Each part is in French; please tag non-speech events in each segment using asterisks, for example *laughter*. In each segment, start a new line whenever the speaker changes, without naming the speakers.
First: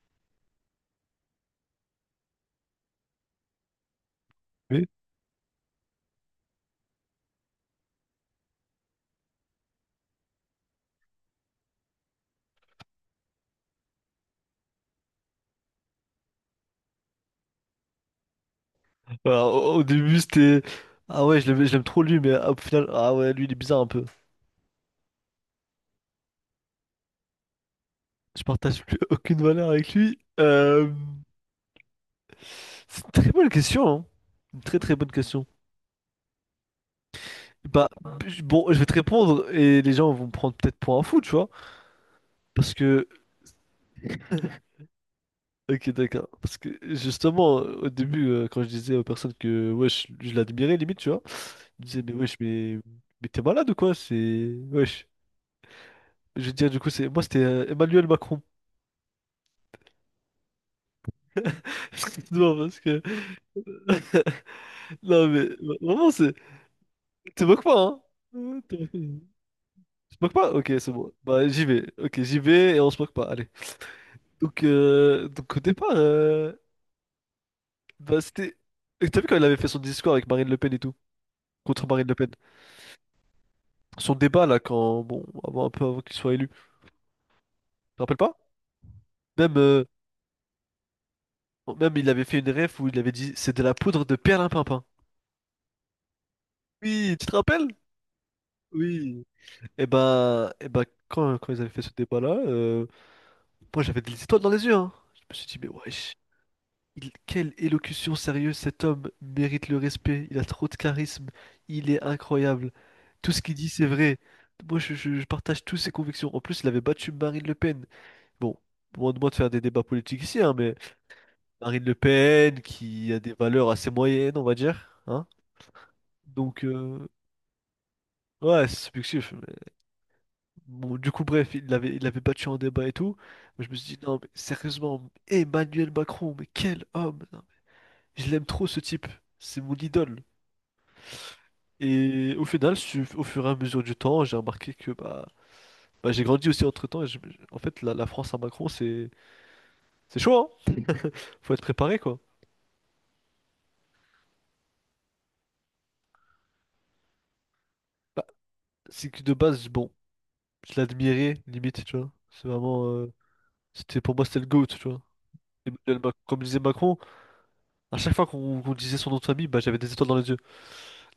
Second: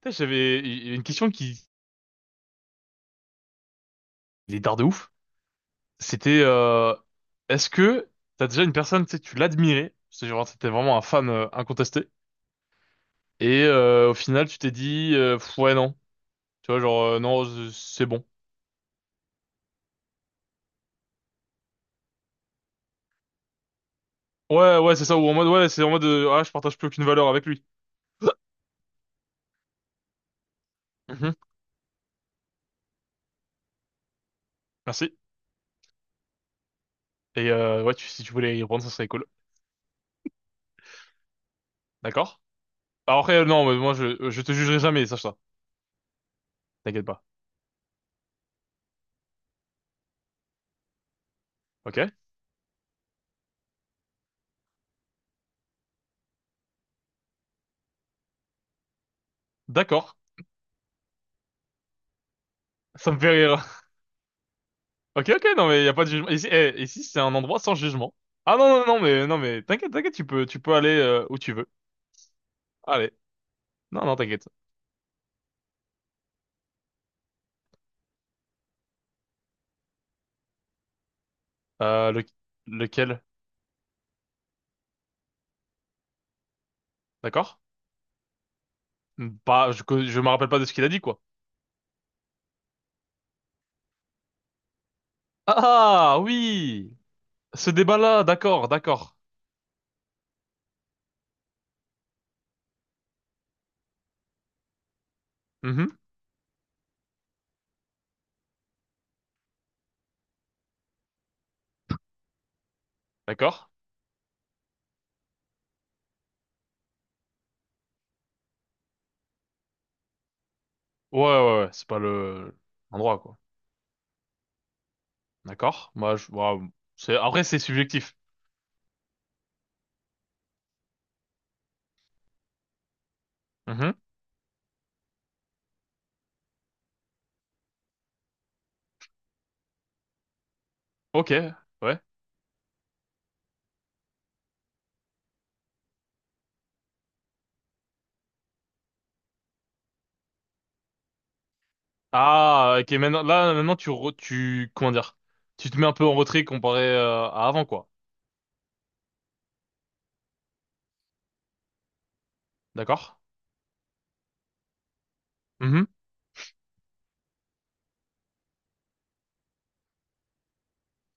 Putain, j'avais il y a une question qui il est dard de
Oui.
ouf. C'était est-ce que t'as déjà une personne, tu sais, tu l'admirais, c'est genre t'étais vraiment un fan incontesté, et au final tu t'es dit pff, ouais non, tu vois genre non c'est bon.
Alors, au début, c'était... Ah ouais, je l'aime trop lui, mais ah, au final, ah ouais, lui, il est bizarre un peu.
Ouais, ouais, c'est ça ou en mode ouais, c'est en mode ah, je partage plus aucune valeur avec lui.
Je
*laughs*
partage plus *laughs* aucune valeur avec lui.
Mhm,
C'est une très bonne question, hein. Une très très bonne
merci.
question.
Et
Bah,
ouais si tu
je-
voulais y
bon, je
reprendre
vais
ça
te
serait cool.
répondre et les gens vont me prendre peut-être pour un fou, tu vois.
D'accord.
Parce que...
Alors après non mais moi je te jugerai jamais, sache ça.
Ok, d'accord. Parce que
T'inquiète pas.
justement, au début, quand je disais aux personnes que ouais, je l'admirais, limite, tu vois, ils me disaient,
Ok.
mais wesh, mais t'es malade ou quoi? C'est... Wesh. Je veux dire, du coup, c'est moi, c'était Emmanuel Macron.
D'accord.
*laughs* Non, parce que...
Ça me fait rire.
*laughs* Non,
Ok, ok,
mais
non mais y a pas de
vraiment,
jugement.
c'est...
Ici, eh, ici c'est un
Te
endroit
moques
sans
pas, hein?
jugement. Ah non,
Tu
non, non, mais non, mais t'inquiète, t'inquiète,
te moques pas?
tu
Ok,
peux aller
c'est bon.
où
Bah,
tu
j'y
veux.
vais. Ok, j'y vais et on se
Allez,
moque pas. Allez.
non, non, t'inquiète.
Donc au départ, bah, c'était... Et t'as vu quand il avait fait son discours avec Marine Le Pen et tout? Contre Marine
Euh,
Le
le,
Pen.
lequel?
Son débat, là, quand... Bon, avant, un peu avant qu'il soit élu. Tu
D'accord?
te rappelles pas? Même,
Bah, je me rappelle pas de ce qu'il a dit, quoi.
bon, même, il avait fait une ref où il avait dit c'est de la poudre de perlimpinpin.
Ah, ah, oui,
Oui, tu te rappelles?
ce débat-là, d'accord, d'accord.
Oui. Et ben quand, quand ils avaient fait ce débat-là, moi, j'avais des étoiles dans les yeux, hein. Je me suis dit, mais
Mhm,
wesh, il- quelle élocution sérieuse, cet homme mérite le respect, il a trop de charisme, il est incroyable. Tout ce qu'il dit,
d'accord.
c'est vrai. Moi, je partage toutes ses convictions. En plus, il avait battu Marine Le Pen. Bon, loin de moi de faire des débats politiques ici, hein, mais
Ouais, ouais, ouais,
Marine
c'est
Le
pas le
Pen, qui
endroit,
a des
quoi.
valeurs assez moyennes, on va dire, hein.
D'accord. Moi, je, ouais,
Donc,
c'est après c'est subjectif.
ouais, c'est subjectif. Mais bon, du coup, bref, il l'avait battu en débat et tout. Moi, je me
Mhm,
suis dit, non, mais sérieusement, Emmanuel Macron, mais quel homme! Je l'aime trop ce type. C'est mon idole.
ok, ouais.
Et au final, su- au fur et à mesure du temps, j'ai remarqué que bah, bah, j'ai grandi aussi entre-temps. Et je- en fait, la France à Macron, c'est chaud, hein. Faut être préparé, quoi.
Ah, ok, maintenant, là, maintenant, tu, comment dire, tu te mets un peu en retrait comparé à avant, quoi.
Bah, c'est que de base, bon, je l'admirais, limite, tu vois. C'est vraiment...
D'accord?
c'était, pour moi, c'était le GOAT, tu vois.
Mhm.
Emmanuel Mac- Comme disait Macron, à chaque fois qu'on disait son nom de famille, bah, j'avais des étoiles dans les yeux.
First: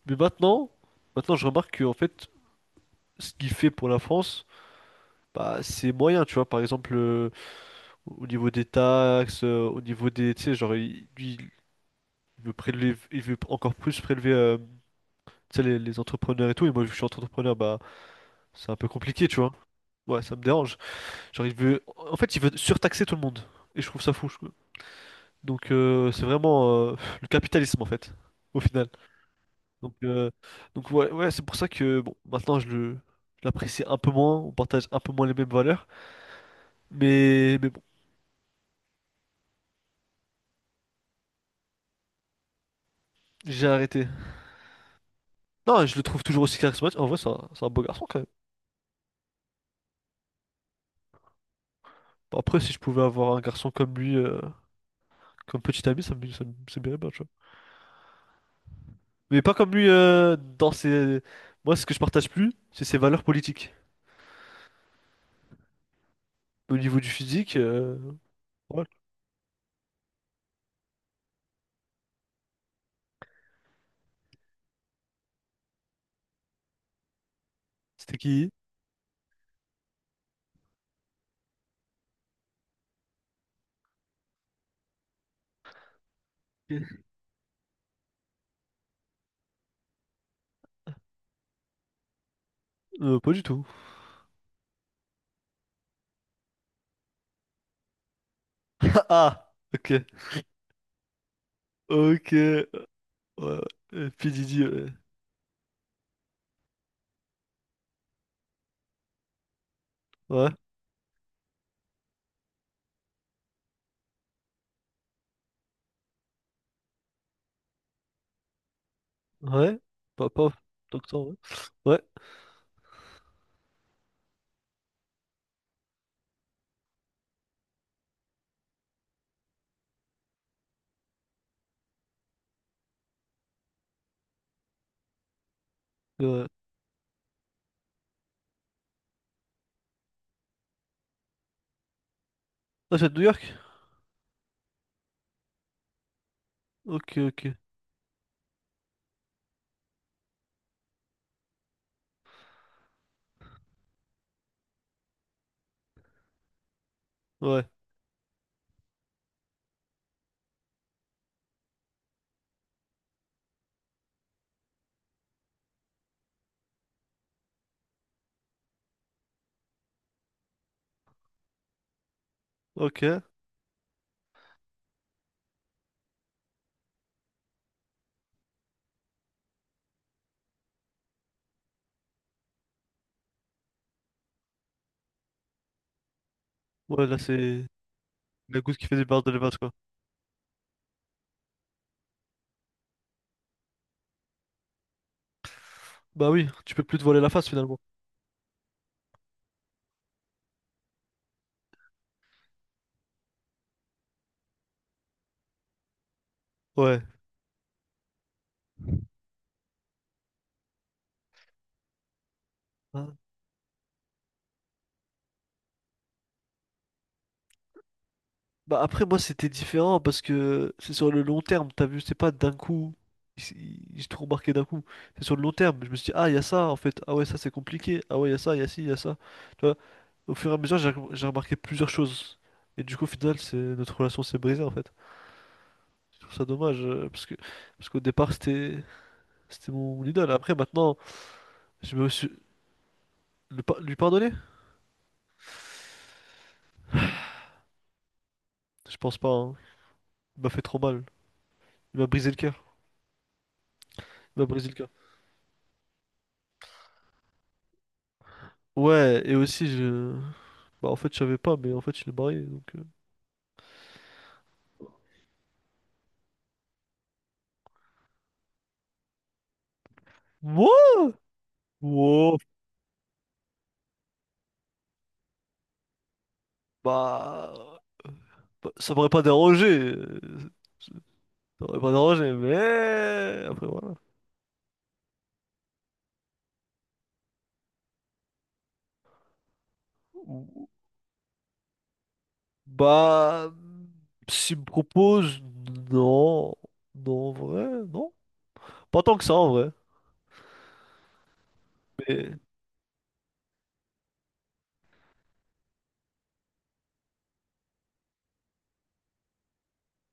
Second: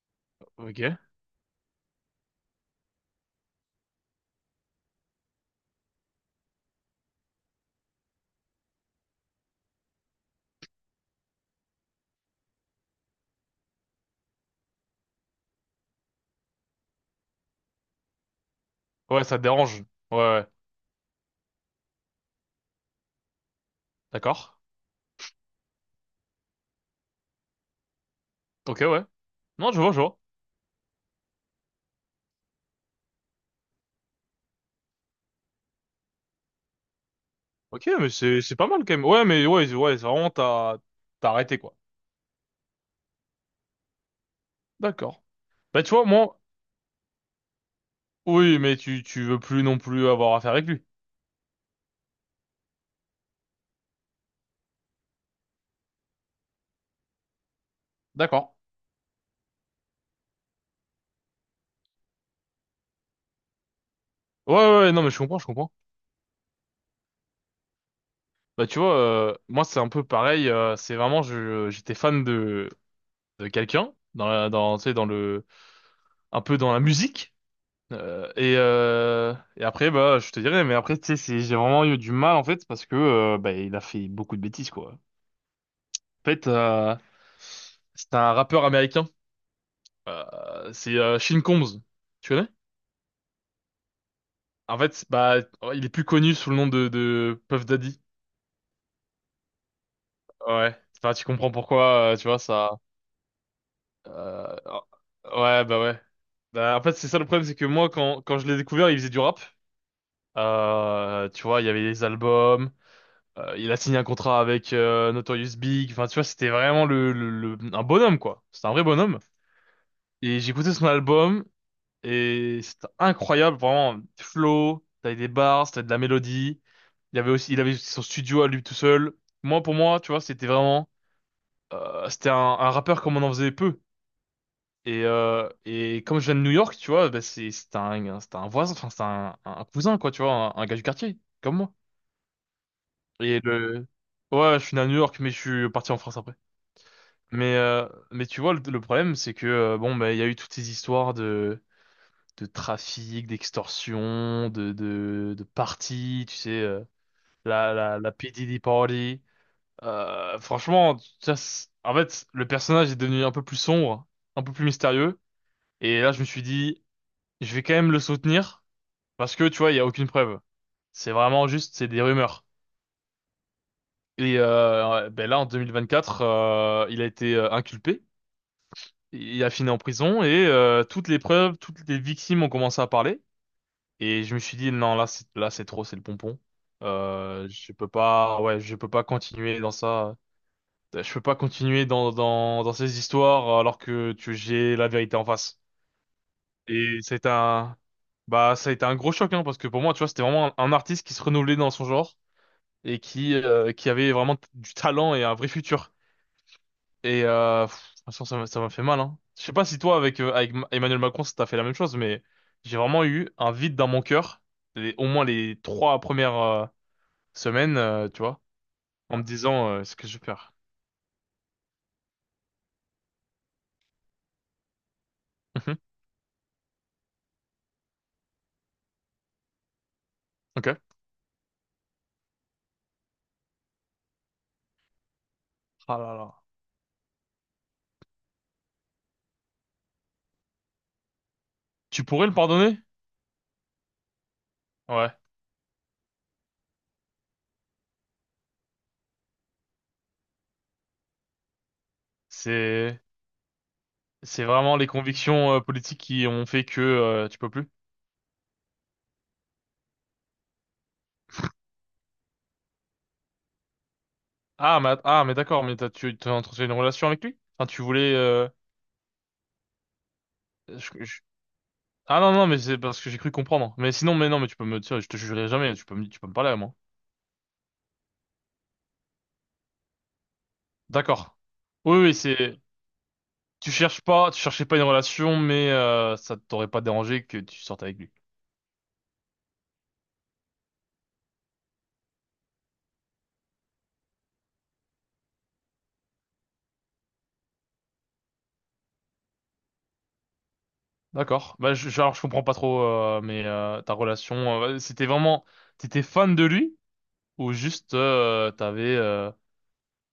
Mais maintenant,
Ok.
maintenant, je remarque que, en fait, ce qu'il fait pour la France, bah, c'est moyen, tu vois. Par exemple... au niveau des taxes, au niveau des... Tu sais, genre, il- lui, il veut prélever, il veut encore plus prélever tu sais, les entrepreneurs et tout. Et moi, vu que je suis entrepreneur, bah, c'est un peu
Ouais,
compliqué, tu
ça te
vois.
dérange. Ouais,
Ouais,
ouais,
ça me
ouais.
dérange. Genre, il veut... En fait, il veut surtaxer tout le monde. Et je trouve ça fou. Je-
D'accord.
donc, c'est vraiment le capitalisme, en fait, au
Ok,
final.
ouais. Non, je vois,
Donc,
je vois.
euh, donc ouais, ouais, c'est pour ça que, bon, maintenant, je le... je l'apprécie un peu moins, on partage un peu moins les mêmes valeurs, mais bon,
Ok, mais c'est pas mal quand même. Ouais, mais ouais, ouais, c'est vraiment, t'as arrêté, quoi.
j'ai arrêté.
D'accord. Bah,
Non,
tu
je le
vois,
trouve
moi,
toujours aussi charismatique. En vrai, c'est un beau garçon, quand même.
oui, mais tu veux plus non plus avoir affaire avec lui.
Bon, après, si je pouvais avoir un garçon comme lui, comme petit ami, ça me- ça m'irait bien, bon, tu vois.
D'accord.
Mais pas comme lui dans ses... Moi, ce que je partage plus, c'est ses valeurs politiques.
Ouais, ouais, ouais, non, mais je comprends, je comprends.
Au niveau du physique,
Bah, tu
voilà.
vois, moi, c'est un peu pareil, c'est vraiment, je, j'étais fan de quelqu'un, dans, tu sais, un peu dans la musique.
C'était qui?
Et après, bah, je te dirais, mais après, tu sais, j'ai vraiment eu du mal, en fait, parce que, bah, il a fait beaucoup de bêtises, quoi. En fait,
*laughs*
c'est un rappeur américain. C'est Sean Combs. Tu connais?
Pas du tout.
En fait, bah, il est plus connu sous le nom de Puff Daddy.
*laughs* Ah! Ok.
Ouais. Enfin, tu comprends pourquoi, tu
Ok.
vois, ça.
Ouais. P.
Euh,
Diddy, ouais.
ouais. Bah, en fait, c'est ça le problème, c'est que moi, quand je l'ai découvert, il faisait du rap.
Ouais.
Tu vois, il y avait les albums. Il a signé un contrat avec Notorious Big. Enfin, tu vois, c'était vraiment un bonhomme, quoi. C'était un vrai bonhomme.
Ouais. Pas,
Et
pas
j'écoutais son
tant que ça, ouais.
album
Ouais.
et c'était incroyable, vraiment. Flow, t'avais des bars, t'avais de la mélodie. Il avait son studio à lui tout seul. Moi, pour moi, tu vois, c'était vraiment, c'était un rappeur comme on en faisait peu. Et comme je viens de
Ouais.
New York, tu vois, bah, c'est c'est un voisin, enfin, c'est un cousin, quoi, tu vois, un gars du quartier, comme moi.
Ah, c'est de New
Et
York?
le, ouais, je suis né à New York, mais je suis parti en France après.
Ok, ok.
Mais tu vois, le problème, c'est que bon, bah, il y a eu toutes ces histoires de trafic, d'extorsion, de parties, tu sais,
Ouais.
la P. Diddy Party. Franchement, ça, en fait, le personnage est devenu un peu plus sombre, un peu plus mystérieux. Et là, je me suis dit, je vais quand même le soutenir parce que tu vois, il y a aucune preuve. C'est vraiment juste, c'est des rumeurs.
Ok. Ouais,
Et ouais, ben là, en 2024, il a été inculpé. Il a fini en prison et toutes les preuves, toutes les victimes ont commencé à parler. Et je me suis dit, non, là, là, c'est trop, c'est le pompon.
là, c'est
Je peux pas, ouais,
la
je
goutte qui
peux
fait des
pas
barres de l'évase,
continuer
quoi.
dans ça. Je peux pas continuer dans ces histoires alors que tu, j'ai la vérité en face.
Bah oui, tu peux plus
Et
te voiler
c'est
la face,
un,
finalement.
bah, ça a été un gros choc, hein, parce que pour moi, tu vois, c'était vraiment un artiste qui se renouvelait dans son genre et qui avait vraiment du talent et un vrai futur.
Ouais.
Et pff, franchement, ça m'a fait mal, hein. Je sais pas si toi, avec, avec Emmanuel Macron, ça t'a fait la même chose, mais j'ai vraiment
Ouais.
eu un vide dans mon cœur, les, au moins les 3 premières semaines, tu vois,
Bah après
en
moi
me
c'était
disant ce
différent
que je
parce
perds.
que c'est sur le long terme, t'as vu, c'est pas d'un coup, ils ils- ils se d'un coup, c'est sur le long
Mhm.
terme, je me suis dit ah il y a ça en fait, ah ouais ça c'est compliqué, ah ouais il y a ça, il y a ci, il y a ça, tu vois, au fur et à mesure
Ok.
j'ai remarqué plusieurs choses et du coup au final c'est notre relation s'est brisée en fait,
Ah là
je
là.
trouve ça dommage parce que parce qu'au départ c'était c'était mon idole, après maintenant je
Tu
me
pourrais
suis...
le pardonner?
Le pa- lui pardonner?
Ouais.
Je pense pas, hein. Il m'a fait trop mal, il m'a brisé le cœur,
C'est
il
c'est
m'a brisé le
vraiment les
cœur.
convictions politiques qui ont fait que tu peux plus.
Ouais, et aussi je... Bah, en fait, je savais pas, mais en fait, il est marié, donc...
Ah mais d'accord, mais t'as, tu as entretenu une relation avec lui? Enfin, tu voulais. Je,
Moi?
je- Ah non,
Wow.
non, mais c'est parce que j'ai cru comprendre. Mais sinon, mais non, mais tu peux me dire, je te jugerai jamais, tu peux me parler à moi.
Bah... bah, ça m'aurait pas dérangé. euh,
D'accord.
Ça m'aurait pas
Oui, oui,
dérangé,
c'est,
mais... Après,
tu
voilà.
cherches pas, tu cherchais pas une relation, mais ça t'aurait pas dérangé que tu sortes avec lui.
Ou- bah... S'il me propose... Non. Non, en vrai, non. Pas tant que ça, en vrai.
D'accord. Bah, alors, je
Mais...
comprends pas trop, mais ta relation, ouais, c'était vraiment, t'étais fan de lui ou juste t'avais,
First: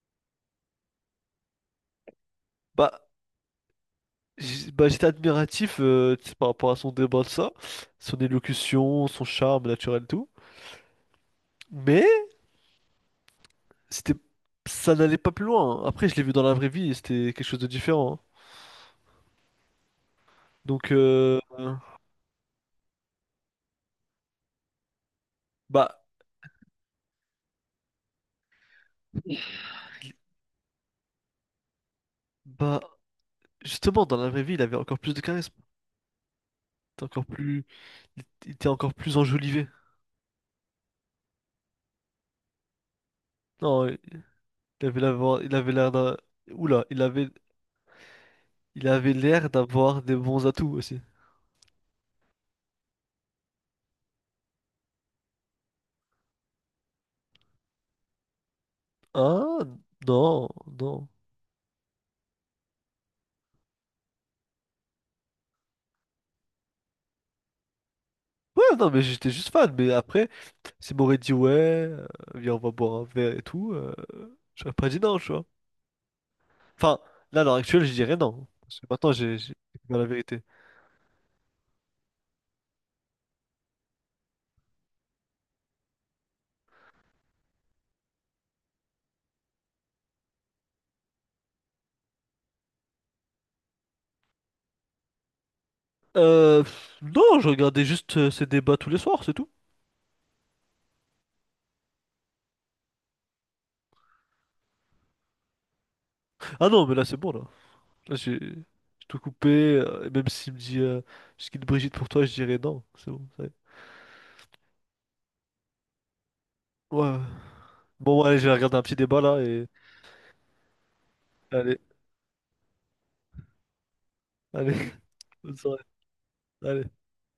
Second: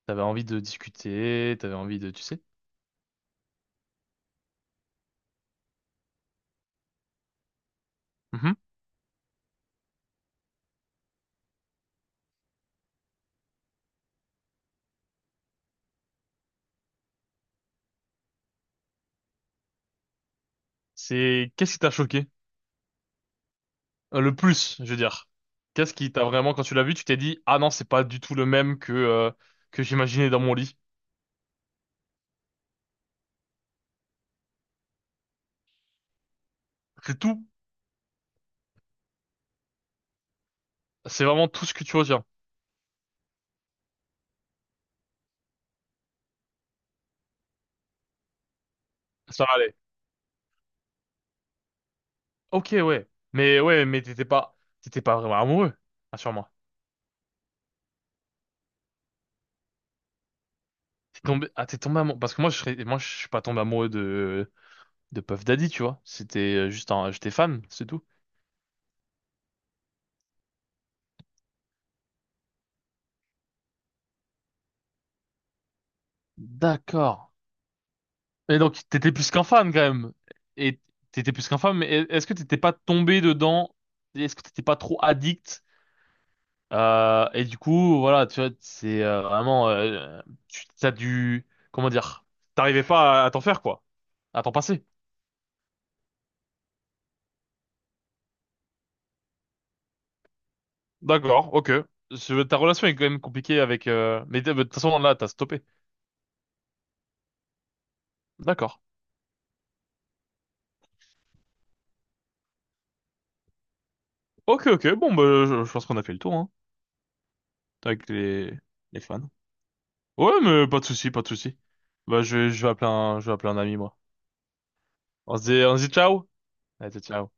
t'avais envie de discuter, t'avais envie de, tu sais.
bah... j'- bah, j'étais admiratif tu sais, par rapport à son débat de ça, son
Mhm.
élocution, son charme naturel, tout. Mais c'était, ça n'allait pas plus loin. Après, je l'ai vu dans la vraie vie et c'était quelque chose de différent, hein. Donc,
C'est, qu'est-ce qui t'a choqué? Le plus, je veux dire.
bah,
Qu'est-ce qui t'a vraiment, quand tu l'as vu, tu t'es dit, ah non, c'est pas du tout le même que j'imaginais dans mon lit.
bah, justement, dans la vraie vie, il avait encore plus de charisme. Il était
C'est
encore
tout.
plus, il était encore plus enjolivé.
C'est vraiment tout ce que tu retiens.
Non, il avait l'avoir il avait l'air d'un, oula, il avait
Ça
l'air
allait.
d'avoir des bons atouts aussi.
Ok, ouais. Mais ouais, mais t'étais pas vraiment amoureux. Assure-moi.
Ah, non, non.
T'es tombé, ah, t'es tombé amoureux. Parce que moi, je serais, moi, je suis pas tombé amoureux de Puff Daddy, tu vois. C'était juste un, j'étais fan, c'est tout.
Ouais, non, mais j'étais juste fan. Mais après, s'il m'aurait dit ouais, viens, on va boire un verre et tout, j'aurais pas dit non, tu vois. Enfin,
D'accord.
là, à l'heure actuelle, je dirais non.
Et donc,
Parce que maintenant,
t'étais plus
j'ai
qu'un
j'ai
fan, quand
découvert la
même.
vérité.
Et t'étais plus qu'un fan, mais est-ce que t'étais pas tombé dedans? Est-ce que t'étais pas trop addict? Et du coup, voilà, tu vois, c'est vraiment, tu t'as dû, comment dire, t'arrivais pas à, à t'en faire quoi, à t'en passer.
Non, je regardais juste ces débats tous les soirs, c'est tout.
D'accord, ok. Ta relation est quand même compliquée avec, mais de toute façon là, t'as stoppé.
Ah non, mais là c'est bon là. Là j'ai
D'accord.
tout coupé. Et même s'il me dit ce qu'il Brigitte pour toi, je dirais non. C'est bon, ça y est.
Ok, ok. Bon, bah, je pense qu'on a fait le tour, hein,
Ouais, ouais.
avec
Bon, ouais, allez, je vais regarder un petit
les
débat
fans.
là et
Ouais, mais pas de souci, pas de souci.
allez,
Bah, je vais appeler un, je vais appeler un ami moi.
allez, *laughs* bonne
On
soirée.
se dit ciao.
Allez.
Allez, ciao.